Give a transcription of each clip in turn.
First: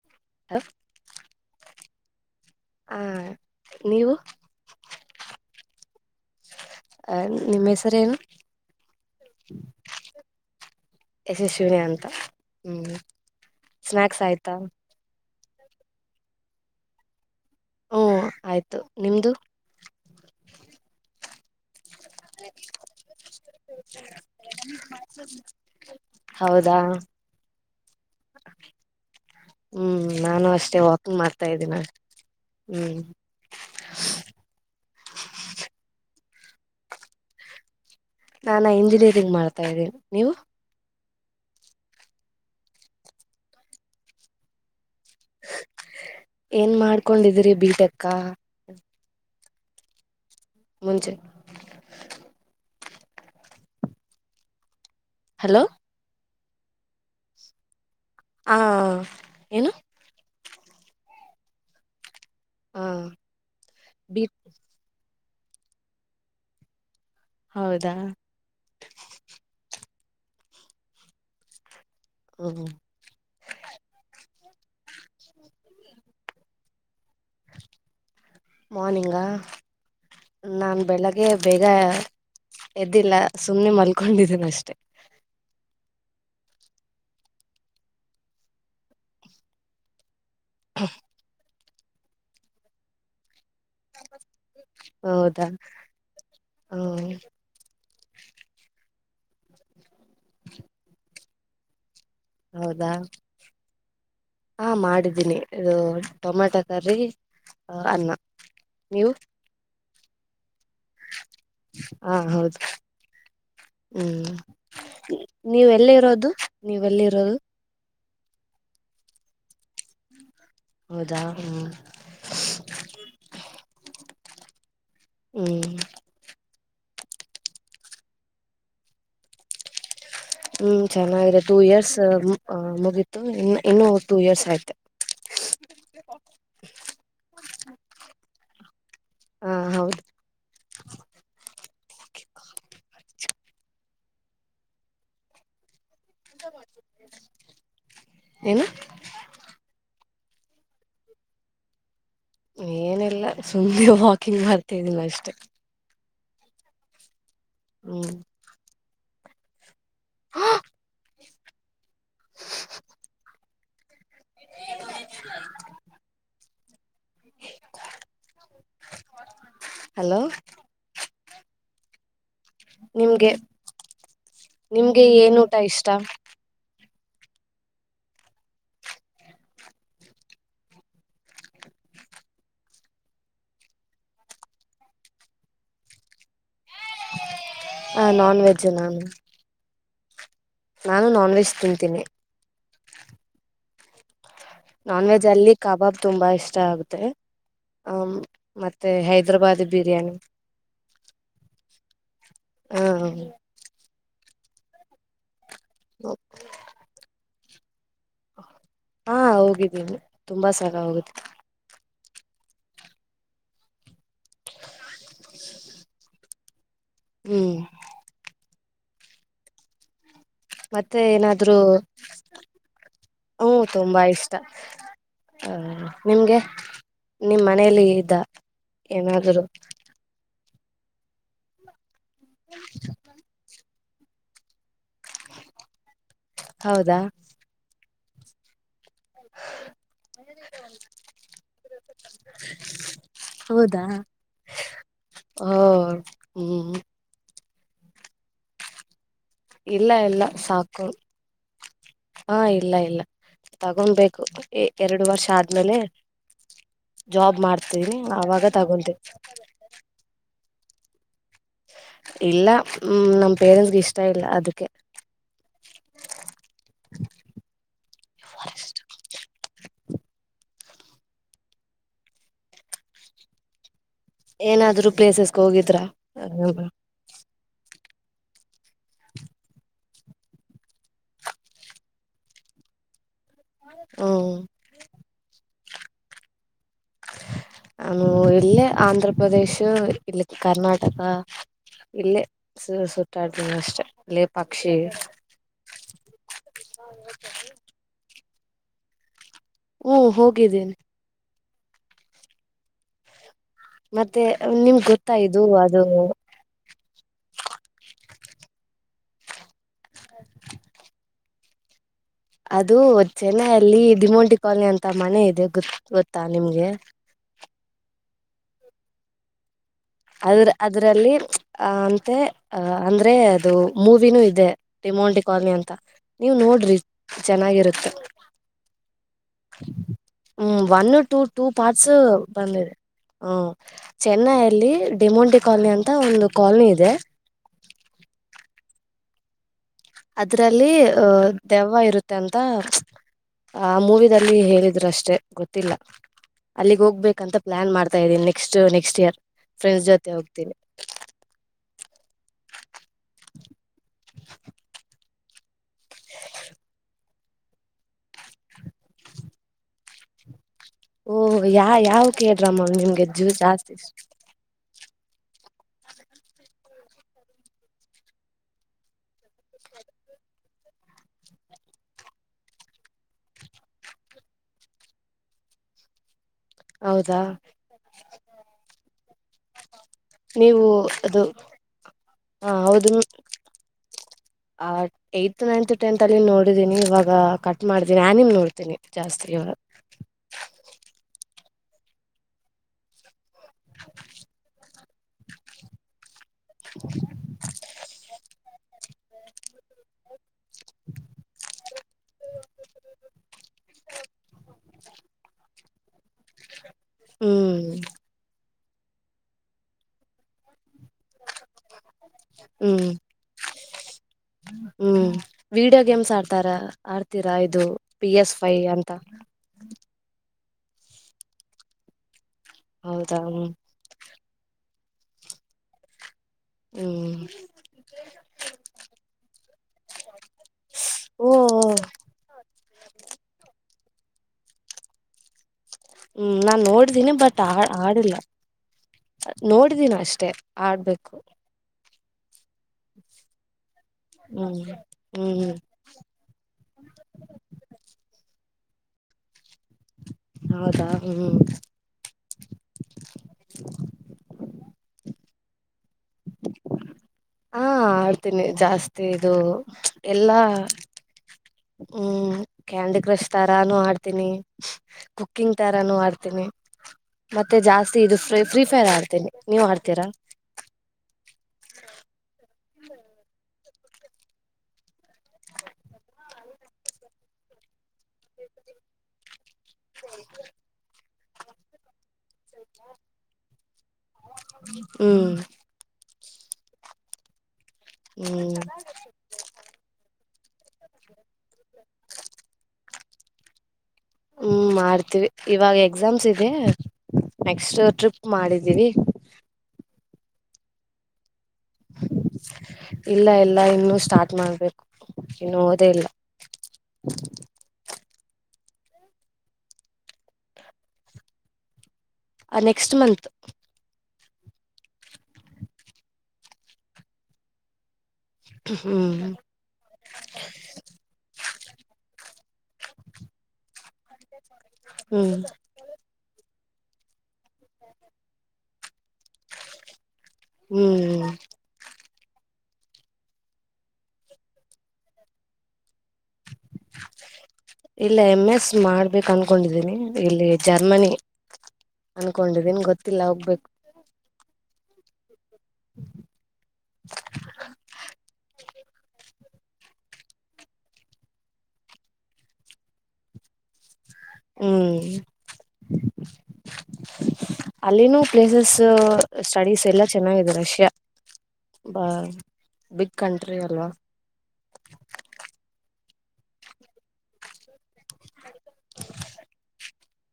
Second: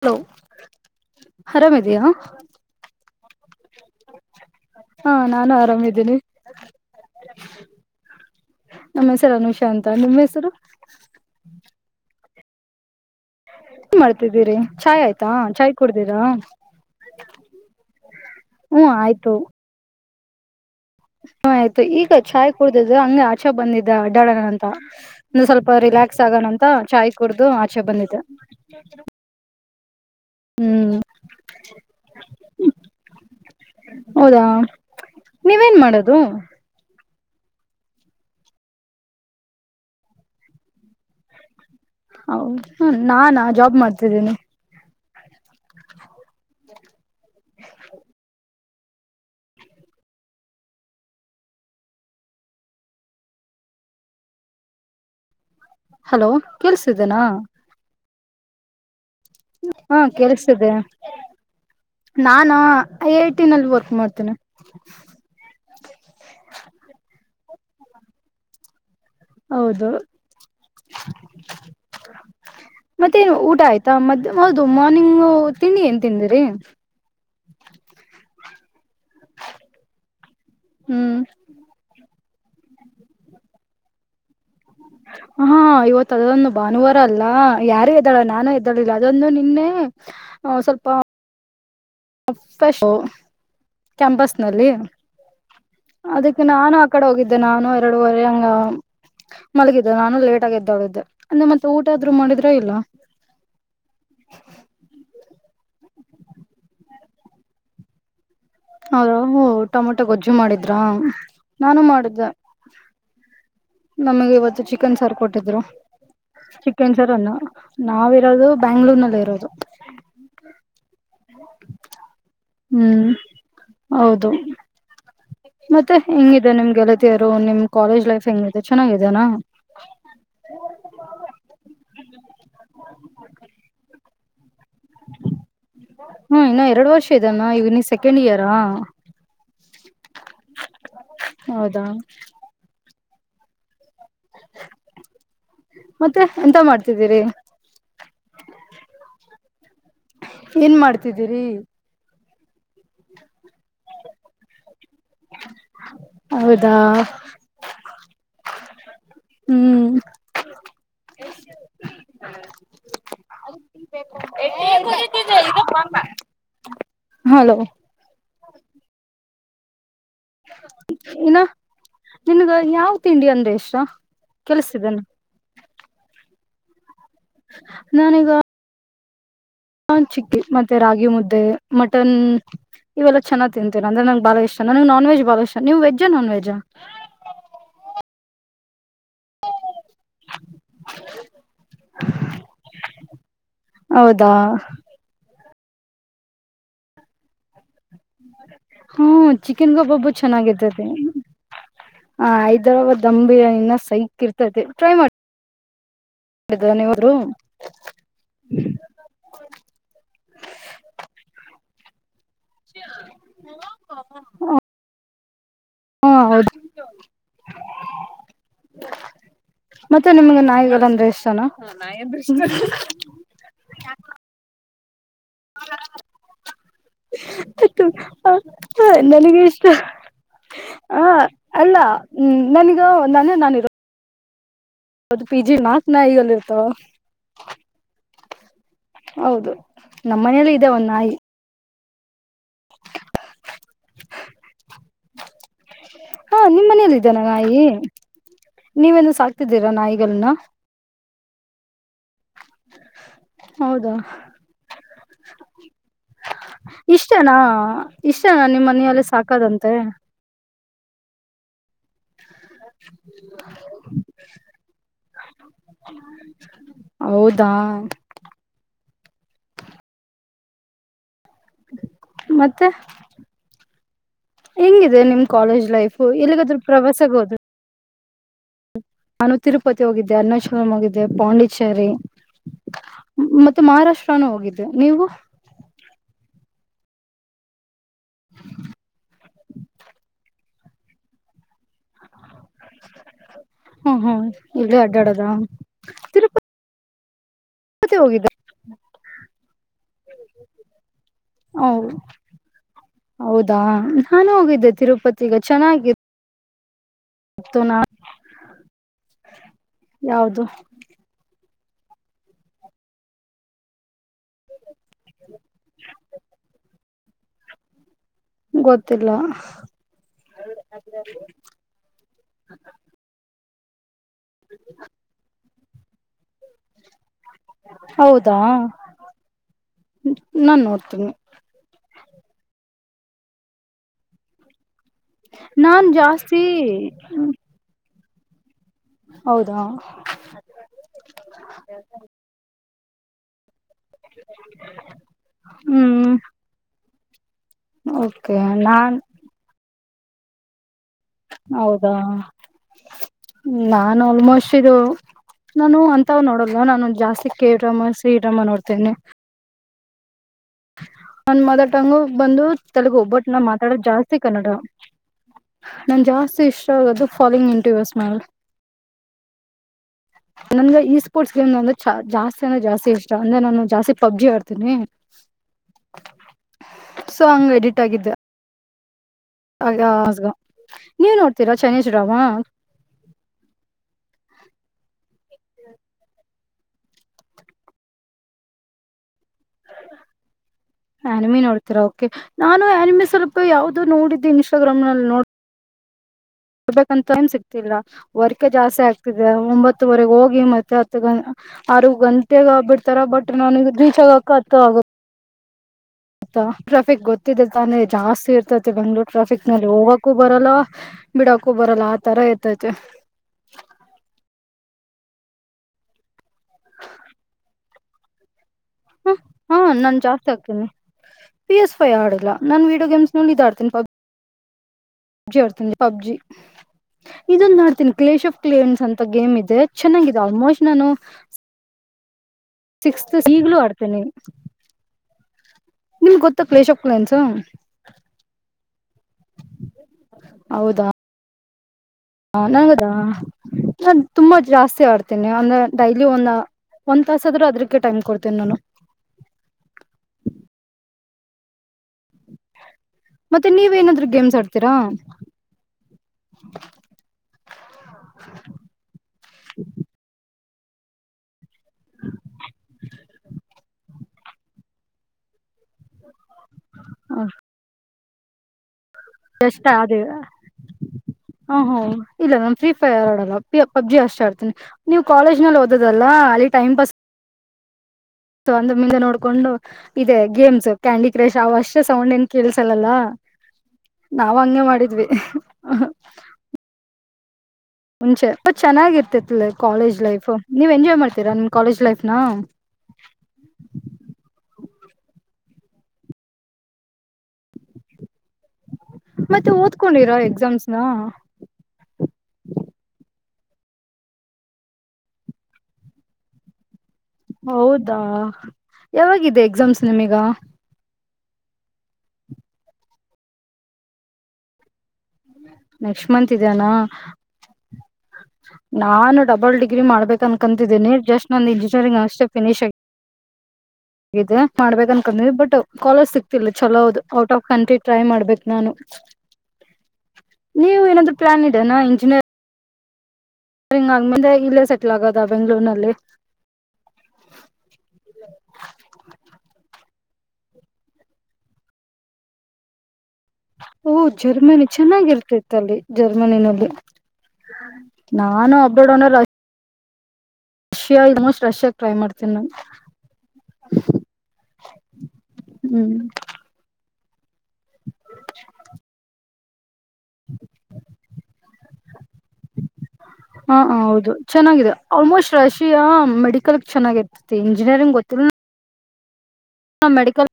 Hello ಹ ಆರಾಮ್ ಇದಿಯಾ ಹೌ [unintelligible] ಹಾ ನೀವು ಹಾ ನಾನು ಆರಾಮಿದ್ದೀನಿ ಅ ನಿಮ್ಮ ಹೆಸರ ಏನು ನಮ್ಮ ಹೆಸರು ಅನುಷಾ ಅಂತ ನಿಮ್ಮ ಹೆಸರು ಯಶಸ್ವಿನಿಯ ಅಂತ ಹ್ಮ್ ಸ್ನಾಯಕ್ಸ್ ಆಯ್ತಾ ಮಾಡ್ತಿದ್ದೀರಿ ಚಾಯ್ ಆಯ್ [unintelligible] ತ [unintelligible] ಚಾಯ್ ಕುಡ್ದರಾ ಹ್ಮ ಆಯ್ತು ನಿಮ್ದು ಹಯ್ತು [unintelligible] ಈಗ ಚಾಯ್ ಕುಡಿದಿದೆ ಹಂಗ ಆಚೆ ಬಂದಿದ್ದ ಅಡ್ಡಾಡಣ ಅಂತ [unintelligible] ಸ್ವಲ್ಪ ರಿಲ್ಯಾಕ್ಸ್ ಆಗೋಣ ಅಂತ ಹೌದಾ ಚಾಯ್ ಕುಡ್ದು ಆಚೆ ಬಂದಿದೆ ಹ್ಮ್ ನಾನು ಅಷ್ಟೇ ಹ್ಮ್ ವಾಕಿಂಗ್ ಮಾಡ್ತಾ ಇದ್ದೀನ ಹ್ಮ್ ಹೌದಾ ನೀವೇನ್ ಮಾಡದು ನಾನ ಇಂಜಿನಿಯರಿಂಗ್ ಮಾಡ್ತಾ ಇದ್ದೀನಿ ನೀವು ಹೌದು ನಾನಾ ಜಾಬ್ ಮಾಡ್ತಿದ್ದೀನಿ ಏನ್ ಮಾಡ [unintelligible] ಕೊಂಡಿದಿರಿ ಬಿ ಟೆಕ್ ಕ ಮುಂಚೆ ಹಲೋ ಹಲೋ ಕೇಲ್ಸಿದ್ದೇನಾ ಹಾ ಹಾ ಕೆಲ್ಸ ತಿದೆ ನಾನ ಹ ಐ ಐ ಟಿ ನಲ್ಲಿ ವರ್ಕ್ ಬಿ ಮಾಡ್ತೇನೆ ಹೌದಾ ಹ್ಮ್ [unintelligible] ಮತ್ತೆನು ಊಟ ಆಯ್ತಾ ಮತ್ [unintelligible] ಹೌದು ಮಾ ನೀವು ತಿಂಡಿ ಏನ್ ತಿಂದಿರಿ ಮಾರ್ನಿಂಗಾ ನಾನು ಹ್ಮ್ ಬೆಳಿಗ್ಗೆ ಬೇಗ ಎದ್ದಿಲ್ಲ ಸುಮ್ನೆ ಮಲ್ಕೊಂಡಿದ್ದನ ಅಷ್ಟೆ ಹಾ ಇವತ್ತು ಅದದೊಂದು ಭಾನುವಾರ ಅಲ್ಲ ಯಾರು ಎದ್ದಾಲಲ್ಲ ನಾನು ಎ ದದ್ದಾಳಿಲ್ಲ ಅದೊಂದು ನಿನ್ನೆ ಹಾಂ ಸ್ವಲ್ಪ [unintelligible] ಕ್ಯಾಂಪಸ್ ನಲ್ಲಿ ಹೌದಾ ಅದಕ್ಕೆ ನಾನು ಆ ಕಡೆ ಹ್ಮ್ ಹೋಗಿದ್ದೆ ನಾನು ಎರಡುವರೆ ಹಂಗ ಮಲಗಿ ಅದು ನಾನು ಲೇಟ್ ಎದ್ದೋಳಿದ್ದೆ ಅಂದ ಮತ್ತೆ ಊ ಊಟ ಆದ್ರೂ ಮಾಡಿದ್ರ ಇಲ್ಲ? ಹಾಂ ಮಾಡಿದ್ದೀನಿ ಇದು ಟೊಮೆಟೊ ಕರ್ರಿ ಅನ್ನ ನೀವು ಹೌದ ಹೂಂ ಟೊಮಟ್ ಟೊ ಗೊಜ್ಜು ಮಾಡಿದ್ ದ್ರ ನಾನೂ ಹಾ ಮಾಡಿದ್ದೆ. ಹೌದು ಹ್ಮ್ ನಮಗೆ ಇವತ್ತು ಚಿಕನ್ ಸಾರ್ ಕೊಟ್ಟಿದ್ರು ನೀವ್ ಎಲ್ಲಿ ಇರೋದು ನೀವ್ ಚಿಕನ್ ಎಲ್ಲಿ ಸಾರ್ ಅನ್ನ ಇರೋದು ನಾವಿರೋದು ಬ್ಯಾಂಗ್ಳೂರ್ನಲ್ಲಿರೋದು. ಹೌದಾ ಹ್ಮ್ ಹ್ಮ್ ಹೌದು ಹ್ಮ್ ಮತ್ತೆ ಹೆಂಗಿದೆ ನಿಮ್ಗೆ ಲೈಕ್ [unintelligible] ನಿಮ್ ಕಾಲೇಜ್ ಲೈಫ್ ಹೆಂಗಿದೆ ಚೆನ್ನಾಗಿದೆನಾ? ಹ್ಮ್ ಚೆನ್ನಾಗಿದೆ ಟೂ ಇಯರ್ಸ್ ಆ ಮುಗಿತು ಇನ್ ಇನ್ನು ಟೂ ಇಯರ್ಸ್ ಆಯ್ತು. ಹ್ಮ್ ಇನ್ನು ಎರ್ಡ್ ವರ್ಷ ಇದೆನ್ ನಾ ಇವಗ್ ನೀ ಸೆಕೆಂಡ್ ಇಯರಾ? ಹಾಂ ಹೌದು. ಹೌದಾ? [inaudible] ಎಂತ ಮಾಡ್ತಿದ್ದೀರಿ ಏನು? ಏನ್ ಮಾಡ್ತಿದ್ದೀರಿ? ಏನಿಲ್ಲ ಸುಮ್ನೆ ವಾಕಿಂಗ್ ಮಾಡ್ತಾ ಇದ್ದೀನಿ ಅಷ್ಟೆ. ಹೌದಾ ಹ್ಮ್ ಹ್ಮ್ [unintelligible] [inaudible] ಹಲೋ ಹಲೋ ಇನ್ನ ನಿನಗ ಯಾವ್ ತಿಂಡಿ ನಿಮ್ಗೆ ಅಂದ್ರೆ ಇಷ್ಟ ನಿಮ್ಗೆ ಕೇಳಿಸ್ತಿದ್ದೆನಾ? ಏನ್ ಊಟ ಇಷ್ಟ ನಾನ ಈಗ ಹಾ ಚಿಕ್ಕಿ ಮತ್ತೆ ರಾಗಿ ಮುದ್ದೆ ಮಟನ್ ಇವೆಲ್ಲ ಚೆನ್ನಾಗ್ ತಿಂತೀನಿ ಅಂದ್ರೆ ನಂಗೆ ಬಾಳ ಇಷ್ಟ ನನಗೆ ನಾನ್ ವೆಜ್ ಬಾಳ ಇಷ್ಟ ನೀವು ವೆಜ್ಜಾ ನಾನ್ ವೆಜ್ಜಾ ಹ ನಾನ್ವೆಜ್ಜ್ ನಾನು ನಾನು ನಾನ್ ವೆಜ್ ತಿಂತೀನಿ ಹೌದ್ ನಾನ್ ವೆಜ್ ಅಲ್ಲಿ ಕಬಾಬ್ ತುಂಬಾ ಇಷ್ಟ ಆಗುತ್ತೆ ಆ ಮತ್ತೆ ಹ್ಮ ಹೈದ್ರಾಬಾದಿ ಚಿಕನ್ ಕಬ್ಬಾಬ್ಬು ಬಿರಿಯಾನಿ ಚೆನ್ನಾಗಿದ್ದೆ ಹ ಹಾ ಹೈದರಾಬಾದ್ ದಂ ಬಿರಿಯಾನೀನು ಸೈ ಕಿರ್ತೈತಿ ಟ್ರೈ ಮಾಡ್ ಮಾಡಿದ್ರ ನೀವರು ಹಾ ಹೋಗಿದ್ದೀನಿ ತುಂಬಾ ಸಲಾ ಹೋಗಿತ್ ಹ್ಮಂ ಹೌದು ಹ್ಮ್ ಮತ್ತ್ ಮತ್ ನಿಮ್ಗ ಮತ್ತೆ ನಾಯಿಗಳಂದ್ರೆ ಇಷ್ಟನಾ ಏನಾದ್ರು ನಾಯಿ ಅಂದ್ರ ಇಷ್ಟ ಹ ನಿಮ್ಗೆ ನಿಮ್ ಮನೆಲಿ ಇದಾ ಏನಾದ್ರೂ. ಆ ಅಲ್ಲಾ ಹ್ಮ್ ನನೀಗಾ ನಾನ್ ಇರೋದ್ ಅದು ಪಿಜಿ ನಾಕ್ ನಾಯಿಗಳ ಇರ್ತಾವ. ಹೌದಾ ಹೌದು ನಮ್ಮ ಮನೇಲಿ ಇದೆ ಒಂದ್ ನಾಯಿ. [unintelligible] ಹೌದಾ ಓ ಹ್ಮ್. ಯಿ ನೀವೆಂದೂ ಸಾಕ್ ಇಲ್ಲ ಇಲ್ಲ ಸಾಕು. ಹಾ ಇಲ್ಲ ಇಲ್ಲ ಹೌದಾ ತಗೊಂಬೇಕು ಎರಡು ವರ್ಷ ಆದ್ಮೇಲೆ ಇಷ್ಟನಾ ಜಾಬ್ ಮಾಡ್ತೀನಿ ಇಷ್ಟನಾ ಅವಾಗ ನಿಮ್ ತಗೊಂತೀನಿ. ಮನೆಯಲ್ಲಿ ಸಾಕದಂತೆ ಇಲ್ಲ ಹ್ಮ್ ನಮ ಪೇರೆಂಟ್ಸ್ಗೆ ಇಷ್ಟ ಇಲ್ಲ ಅದಿಕ್ಕೆ. ಹೌದಾ [unintelligible] ಮತ್ತೆ ಏನಾದ್ರು ಹೆಂಗಿದೆ ನಿಮ್ ಪ್ಲೇಸಸ್ಗೆ ಕಾಲೇಜ್ ಹೋಗಿದ್ರಾ ಲೈಫ್ ಎಲ್ಲಿಗಾದ್ರೂ ಪ್ರವಾಸಗ ಹೋದ್ರಾ ನಾನು ತಿರುಪತಿ ಹೋಗಿದ್ದೆ ಅರ್ನೇಶ್ವರಂ ಹೋಗಿದ್ದೆ ಪಾಂಡಿಚೇರಿ ಮತ್ ಮತ್ ಮಹಾರಾಷ್ಟ್ರಾನೂ ಹ್ಮ್ ಹೋಗಿದ್ದೆ ನೀವು. ಹ ಇಲ್ಲೆ ಆಂಧ್ರ ಪ್ರದೇಶ್ ಇಲ್ಲೆ ಕರ್ನಾಟಕ ಇಲ್ಲೇ ಸೂ ಸುತ್ತಾಡಬೇಕೆಅಷ್ಟೆ ಹ್ಮ್ ಲೆ ಹ್ಮ್ ಪಕ್ಷಿ ಇಲ್ಲೇ ಹ ಅಡ್ಡಾಡದ [unintelligible] [inaudible] ಹೊಯ್ದ. [unintelligible] ಹಮ್ಮು ಹೋಗಿದೆ ಹೌ. [unintelligible] ಹೌದಾ ಮತ್ತೆ ನಾನು ಹೋಗಿದ್ದೆ ನಿಮ್ಗೆ ಗೊತ್ತಾ ತಿರುಪತಿಗೆ ಇದು ಅದು ಚೆನ್ನಾಗಿತ್ತು. ಯಾವದು. ಅದು ಚೆನ್ನೈಅಲ್ಲಿ ದಿಮೊಟಿ ಪಾಲಯ್ಯ ಅಂತ ಮನೆ ಇದೆ ಗೊ - ಗೊತ್ತಾ ನಿಮ್ಗೆ ಗೊತ್ತಿಲ್ಲ ಅ ಅದ್ರಲ್ಲಿ ಅ ಅಂತೆ ಅಹ ಅಂದ್ರೆ ಅದು ಮೂವಿನು ಇದೆ ಡಿಮೌಂಟಿ ಕಾಲೋನಿ ಅಂತ ನೀವ ನೋಡ್ರಿ ಚೆನ್ನಾಗಿರುತ್ತೆ ಹೌದಾ ಹ್ಮ್ ನಾನ್ ಒನ್ ನೋಡ್ತೀನಿ ಟೂ - ಟೂ ಪಾರ್ಟ್ಸ್ ಬಂದಿದೆ ಹ್ಮುಚೆನ್ನೈಲ್ಲಿ ಡೆಮೋಟಿ ಕಾಲನಿ ನಾನ್ ಅಂತ ಒಂದು ಜಾಸ್ತಿ ಕಾಲನಿ ಇದೆ ಹೌದಾ ಅದ್ರಲ್ಲಿ ಅಹ ದೆವ್ವ ಇರುತ್ತೆ ಅಂತ ಆ ಮೂವಿದಲ್ಲಿ ಹೇಳಿದ್ರು ಅಷ್ಟೆ ಗೊತ್ತಿಲ್ಲ ಹ್ಮ್ ಅಲ್ಲಿಗ್ ಹೋಗ್ಬೇಕು ಅಂತ ಪ್ಲಾನ್ ಮಾಡ್ತಾಇದಿನಿ [unintelligible] ಓಕೆ ನೆಕ್ಸ್ಟ್ ನಾನ್ ನೆಸ್ಟ್ಯರ್ ಫ್ರೆಂಡಸ್ ಜೊತೆ ಮತ್ತೆಹೋಗ್ತೀನಿ ಹೌದಾ ನಾನು ಆಲ್ಮೋಸ್ಟ್ ಇದು [inaudible] ನಾನು ಅಂತ ನೋಡಲ್ವಾ ನಾನು ಜಾಸ್ತಿ ಕೆ ರಾಮ ಶ್ರೀರಾಮ ನೋಡ್ತೇನೆ ಓಹ ನನ್ ಯಾ ಮದರ್ ಟಂಗು ಯಾವ ಕೆ ಬಂದು ಡ್ರಾಮಾ ತೆಲುಗು. ನಿಮ್ಗೆ ಬಟ್ ಜೂ ನಾ ಮಾತಾಡೋದು ಇಷ್ಟ ಜಾಸ್ತಿ ಕನ್ನಡ. ನನ್ ಜಾಸ್ತಿ ಇಷ್ಟ ಆಗದು ಫಾಲೋಯಿಂಗ್ ಇಂಟರ್ಸ್ ಮಲ್ಳಳಳ ನನ್ಗ ಈ ಸ್ಪೋರ್ಟ್ಸ್ ಗೇಮ್ ಅಂದ್ರೆ ಜಾಸ್ತಿ ಅಂದ್ರೆ ಜಾಸ್ತಿ ಇಷ್ಟ. ಅಂದ್ರೆ ನಾನು ಜಾಸ್ತಿ ಪಬ್ಜಿ ಆಡ್ತೀನಿ. ಹೌದಾ ಸಾಂಗ್ ಎಡಿಟ್ ಆಗಿದ್ದೆ ಹಾಗೆ ಸ್ಗ ನೀವು ನೀವ ಅದು ನೋಡ್ತೀರಾ ಚನ್ನಜರಾಮ [unintelligible] ಆ ಏಡತ್ ನೈನ್ತ್ ಟೆಂತ್ ಅಲ್ಲಿ ನೋಡಿದೀನಿ ಇವಾಗ ಕಟ್ ಮಾಡಿದೀನಿ ನಾನೆನೋಡ್ತೀನಿ ಜಾಸ್ತಿ. ಇವಾಗ ಹನುಮೀ ನೋಡ್ [unintelligible] ಆದ್ರೆ ಓಕೆ ನಾನು [inaudible] ಯಾವ್ದದು ನೋಡಿದ್ದ ಇನ್ಸ್ಟಾಗ್ರಾಮ್ ನಲ್ ನೋಡ್ ಕೊಡ್ಬೇಕಂತ ಏನ್ ಸಿಗ್ತಿಲ್ ವರ್ಕ್ ಮತ್ತೆ ಜಾಸ್ತಿ ಆಗ್ತಿದೆ ಒಂಬತ್ತುವರೆಗೆ ಹೋಗ್. ಮತ್ತೆ ಹತ್ತು ಗಂ ಆರು ಗಂಟೆಗ ಬಿಡ್ತಾರ ಬಟ್ ನಾನಗ ರೀಚ್ ಆಗಕ ಹತ್ತ ಆಗ ಟಾ ಟ್ರಾಫಿಕ್ ಗೊತ್ತಿದೆ ಹ್ಮ್ ತಾನೆ ಜಾಸ್ತಿ ಇರ್ ಮತ್ತೆ ಬೆಂಗಳೂರು ಟ್ರಾಫಿಕ್ ನಲ್ಲಿ ಹೋಗಕೂ ಬರಲ್ಲ ಬಿಡಕು ಬರಲ್ಲ ಆ ತರ ಅತ್ತೆಯಿತೇ ಹ್ಮ್ ಹ್ಮ್ ವಿಡಿಯೋ ಗೇಮ್ಸ್ ಆಡ್ತಾರ ಆಡ್ತೀರಾ ಇದು ಪಿ ಎಸ್ ಫೈ ಅಂತ ಹ್ ಹಾ ನನ್ ಜಾಸ್ತಿ ಪಿ ಎಸ್ ಪೈ ಆಡಿಲ್ಲ ನಾನು ವಿಡಿಯೋ ಗೇಮ್ ಹೌದಾ ನಲ್ಲಿ ಇದ್ ಹ್ಮ್ ಆಡ್ತೀನಿ ಪಬ್ ಪಬ್ಜಿ ಆಡ್ತಂದಿ ಪಬ್ಜಿ ಹ್ಮ್ ಇದೊಂದ ಆಡ್ತೀನಿ ಕ್ಲೇಶ್ ಆಫ್ ಕ್ಲೇನ್ಸ್ ಅಂತ ಗೇಮ್ ಇದೆ ಚೆನ್ನಾಗಿತ್ತು ಆಲ್ಮೋಸ್ಟ್ ನಾನು ಓ ಸಿಕ್ಸ್ತ್ ಈಗ್ಲೂ ಆಡ್ತೀನಿ ಹ್ಮ್ ನಾನ್ ನೋಡಿದ್ದೀನಿ ಬಟ್ ಆ ಆಡಿಲ್ಲ ನೋಡಿದೀನಿ ಅಷ್ಟೆ ಆಡ್ಬೇಕು ಹ ನಂಗದಾ ನಾನ್ ತುಂಬಾ ಹ್ಮ್ ಜಾಸ್ತಿ ಆಡ್ತೀನಿ ಹ್ಮ್ ಅಂದ್ರೆ ಡೈಲಿ ಒಂದ ಒಂದ್ ತಾಸ ಆದ್ರೂ ಅದಕ್ಕೆ ಟೈಮ್ ಕೊಡ್ತೇನಿ ನಾನು ಹೌದ ಹ್ಮ್ ಮತ್ತೆ ನೀವೇನಾದ್ರೂ ಗೇಮ್ ಆಡ್ ತಿರಾ... ಹಾ ಆಡ್ತೀನಿ ಜಾಸ್ತಿ ಇದು ಎಲ್ಲಾ ಹ್ಮ್ ಕ್ಯಾಂಡಿ ಕ್ರಶ್ ತರಾನು ಆಡ್ ಆಡ್ತೀನಿ ಕುಕಿಂಗ್ ತರಾನು ಆಡ್ ಅಡ್ತುನಿ ಮತ್ತೆ ಜಾಸ್ತಿ ಇದು ಫ್ರೀ ಫ್ರೀಫೈರ್ [unintelligible] ಫೈರ್ ಆಡಲ್ಲ ಪಬ್ಜಿ ಅಷ್ಟೇ ಆಡ್ತನಿ ನೀವು ಕಾಲೇಜ್ ನಲ್ಲಿ ಓದಲ್ಲ ಅಲ್ಲಿ ಟೈಮ್ ಪಾಸ್ ತುಂದು ಮುಂದೆ ನೋಡ್ಕೊಂಡು ಇದೆ ಗೇಮ್ಸ್ ಕ್ಯಾಂಡಿ [inaudible] ಸೌಂಡ್ ಏನ್ ಕೇಳ್ಸಲ್ಲಲ್ಲ ನಾವಂಗೆ ಮಾಡಿದ್ವಿ ಹ್ಮ್ ಮುಂಚೆ ಹ್ಮ್ ಬಚೆನ್ನಾಗಿರುತ್ತಿತ್ತುಕಾಲೇಜ್ ಲೈಫ್ ನೀವ್ ಎಂಜಾಯ್ ಮಾಡ್ತೀರಾ ನಿಮ್ಮಕಾಲೇಜ್ ಲೈಫ್ನ ಹ್ಮ ಮಾಡ್ತೀವಿ ಇವಾಗ ಎಕ್ಸಾಮ್ಸ್ ಇದೆ ನೆಕ್ಸ್ಟ್ ಮಾಡಿದ್ದೀವಿ ಕಟ್ಕೊಂಡಿರಾಎಕ್ಸಾಮ್ಸ್ನ ಇಲ್ಲ ಇಲ್ಲ ಇನ್ನು ಸ್ಟಾರ್ಟ್ ಮಾಡ್ಬೇಕು ಇನ್ನು ಓದೆೇ ಇಲ್ಲ ಹೌದಾ ಯಾವಾಗಿದೆ ಎಕ್ಸಾಮ್ಸ್ ನಿಮೀಗ ಆ ನೆಕ್ಸ್ಟ್ ಮಂತ್ ನೆಕ್ಸ್ಟ್ ಮಂತ್ ಇದೇನ ಹ್ಮ್ ನಾನು ಡಬಲ್ ಡಿಗ್ರಿ ಮಾಡ್ಬೇಕ ಅನ್ಕಂತಿದ್ದೀನಿ ಜಸ್ಟ್ ಒಂದ ಸರಿ ಅಷ್ಟೆ ಫಿನಿಷ್ ಇದೇ ಮಾಡ್ಬೇಕ ಅನ್ಕೊಂಡಿದಿ ಹ್ಮ್ ಬಟ್ ಕಾಲೇಜ್ ಸಿಗ್ತಿಲ್ಲ ಚಲೋ ಹೌದು ಔಟ್ ಆಫ್ ಕಂಟ್ರಿ ಟ್ರೈ ಮಾಡ್ಬೇಕು ನಾನು ನೀವು ಏನಾದ್ರೂ ಹ್ಮ್ ಪ್ಲಾನ್ ಇದೆ ನ ಇಂಜಿನಿಯರ್ ಸರಿಂಗ ಆ್ಮಂದೆ ಇಲ್ಲೇ ಸೆಟ್ಲ್ ಆಗೋದ ಬೆಂಗ್ಗಳೂರ್ನಲ್ಲಿ ಇಲ್ಲ ಎಂ ಎಸ್ ಮಾಡ್ಬೇಕ ಅನ್ಕೊಂಡಿದ್ದೀನಿ ಇಲ್ಲಿ ಜರ್ಮನಿ ಅನ್ಕೊಂಡಿದೀನ್ ಗೊತ್ ಓ ಜರ್ಮನಿ ಚೆನ್ನಾಗಿರುತ್ತೆ ತಲ್ಲಿ ಜರ್ಮನಿನಲ್ಲಿ ನಾನು abroad Russia almost Russia try ಮಾಡ್ತೇನಿ ನಾ ಹ್ಮ್ ಅಲ್ಲಿ ಪ್ಲೇಸಸ್ ಸ್ಟಡೀಸ್ ಎಲ್ಲಾ ಚೆನ್ನಾಗಿದೆ ರಷ್ಯಾ ಬಾ ಬಿಗ್ ಹ ಕಂಟ್ರಿ ಅಲ್ವಾ ಹೌದು ಚೆನ್ನಾಗಿದೆ ಆಲ್ಮೋಸ್ಟ್ ರಶಿಯಾ ಮ ಮೆಡಿಕಲ್ಕ್ ಚೆನ್ನಾಗಿರ್ತಿ ಇಂಜಿನಿಯರಿಂಗ್ ಗೊತ್ತಿಲ್ [unintelligible] ಹಾ ಮೆಡಿಕಲ್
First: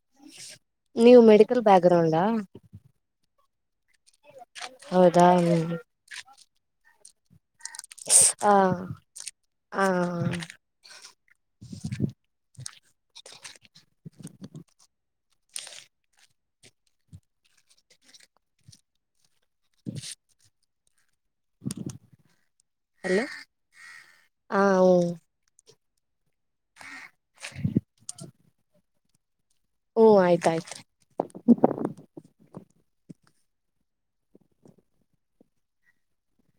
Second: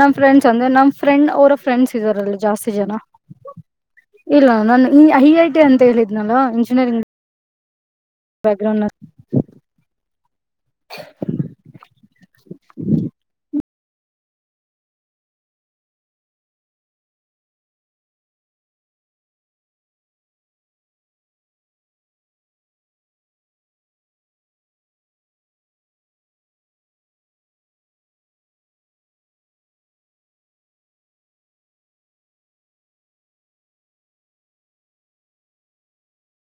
ನಮ್ ಫ್ರೆಂಡ್ಸ್ ಅಂದ್ರೆ ನಮ್ಮ ನೀವು ಫ್ರೆಂಡ್ ಅವ್ರರ ಮೆಡಿಕಲ್ ಬ್ಯಾಕ್ ಫ್ರೆಂಡ್ಸ್ ಗ್ರೌಂಡಾ ಇದರಲ್ಲಲ್ಲಿ ಜಾಸ್ತಿ ಜನ ಇಲ್ಲ ನಾನು ಈ ಹೌದಾ ಐ ಐ ಟಿ ಅಂತ ಹೇಳಿದ್ನಲ್ಲ ಇಂಜಿನಿಯರಿಂಗ್ ಆ ಬ್ಯಾಕ್ ಗ್ರೌಂಡ್ ಆ [unintelligible] ಹಲೋ ಆ ಊ [unintelligible] ಹ್ಮ ಆಯ್ತಾಯ್ತು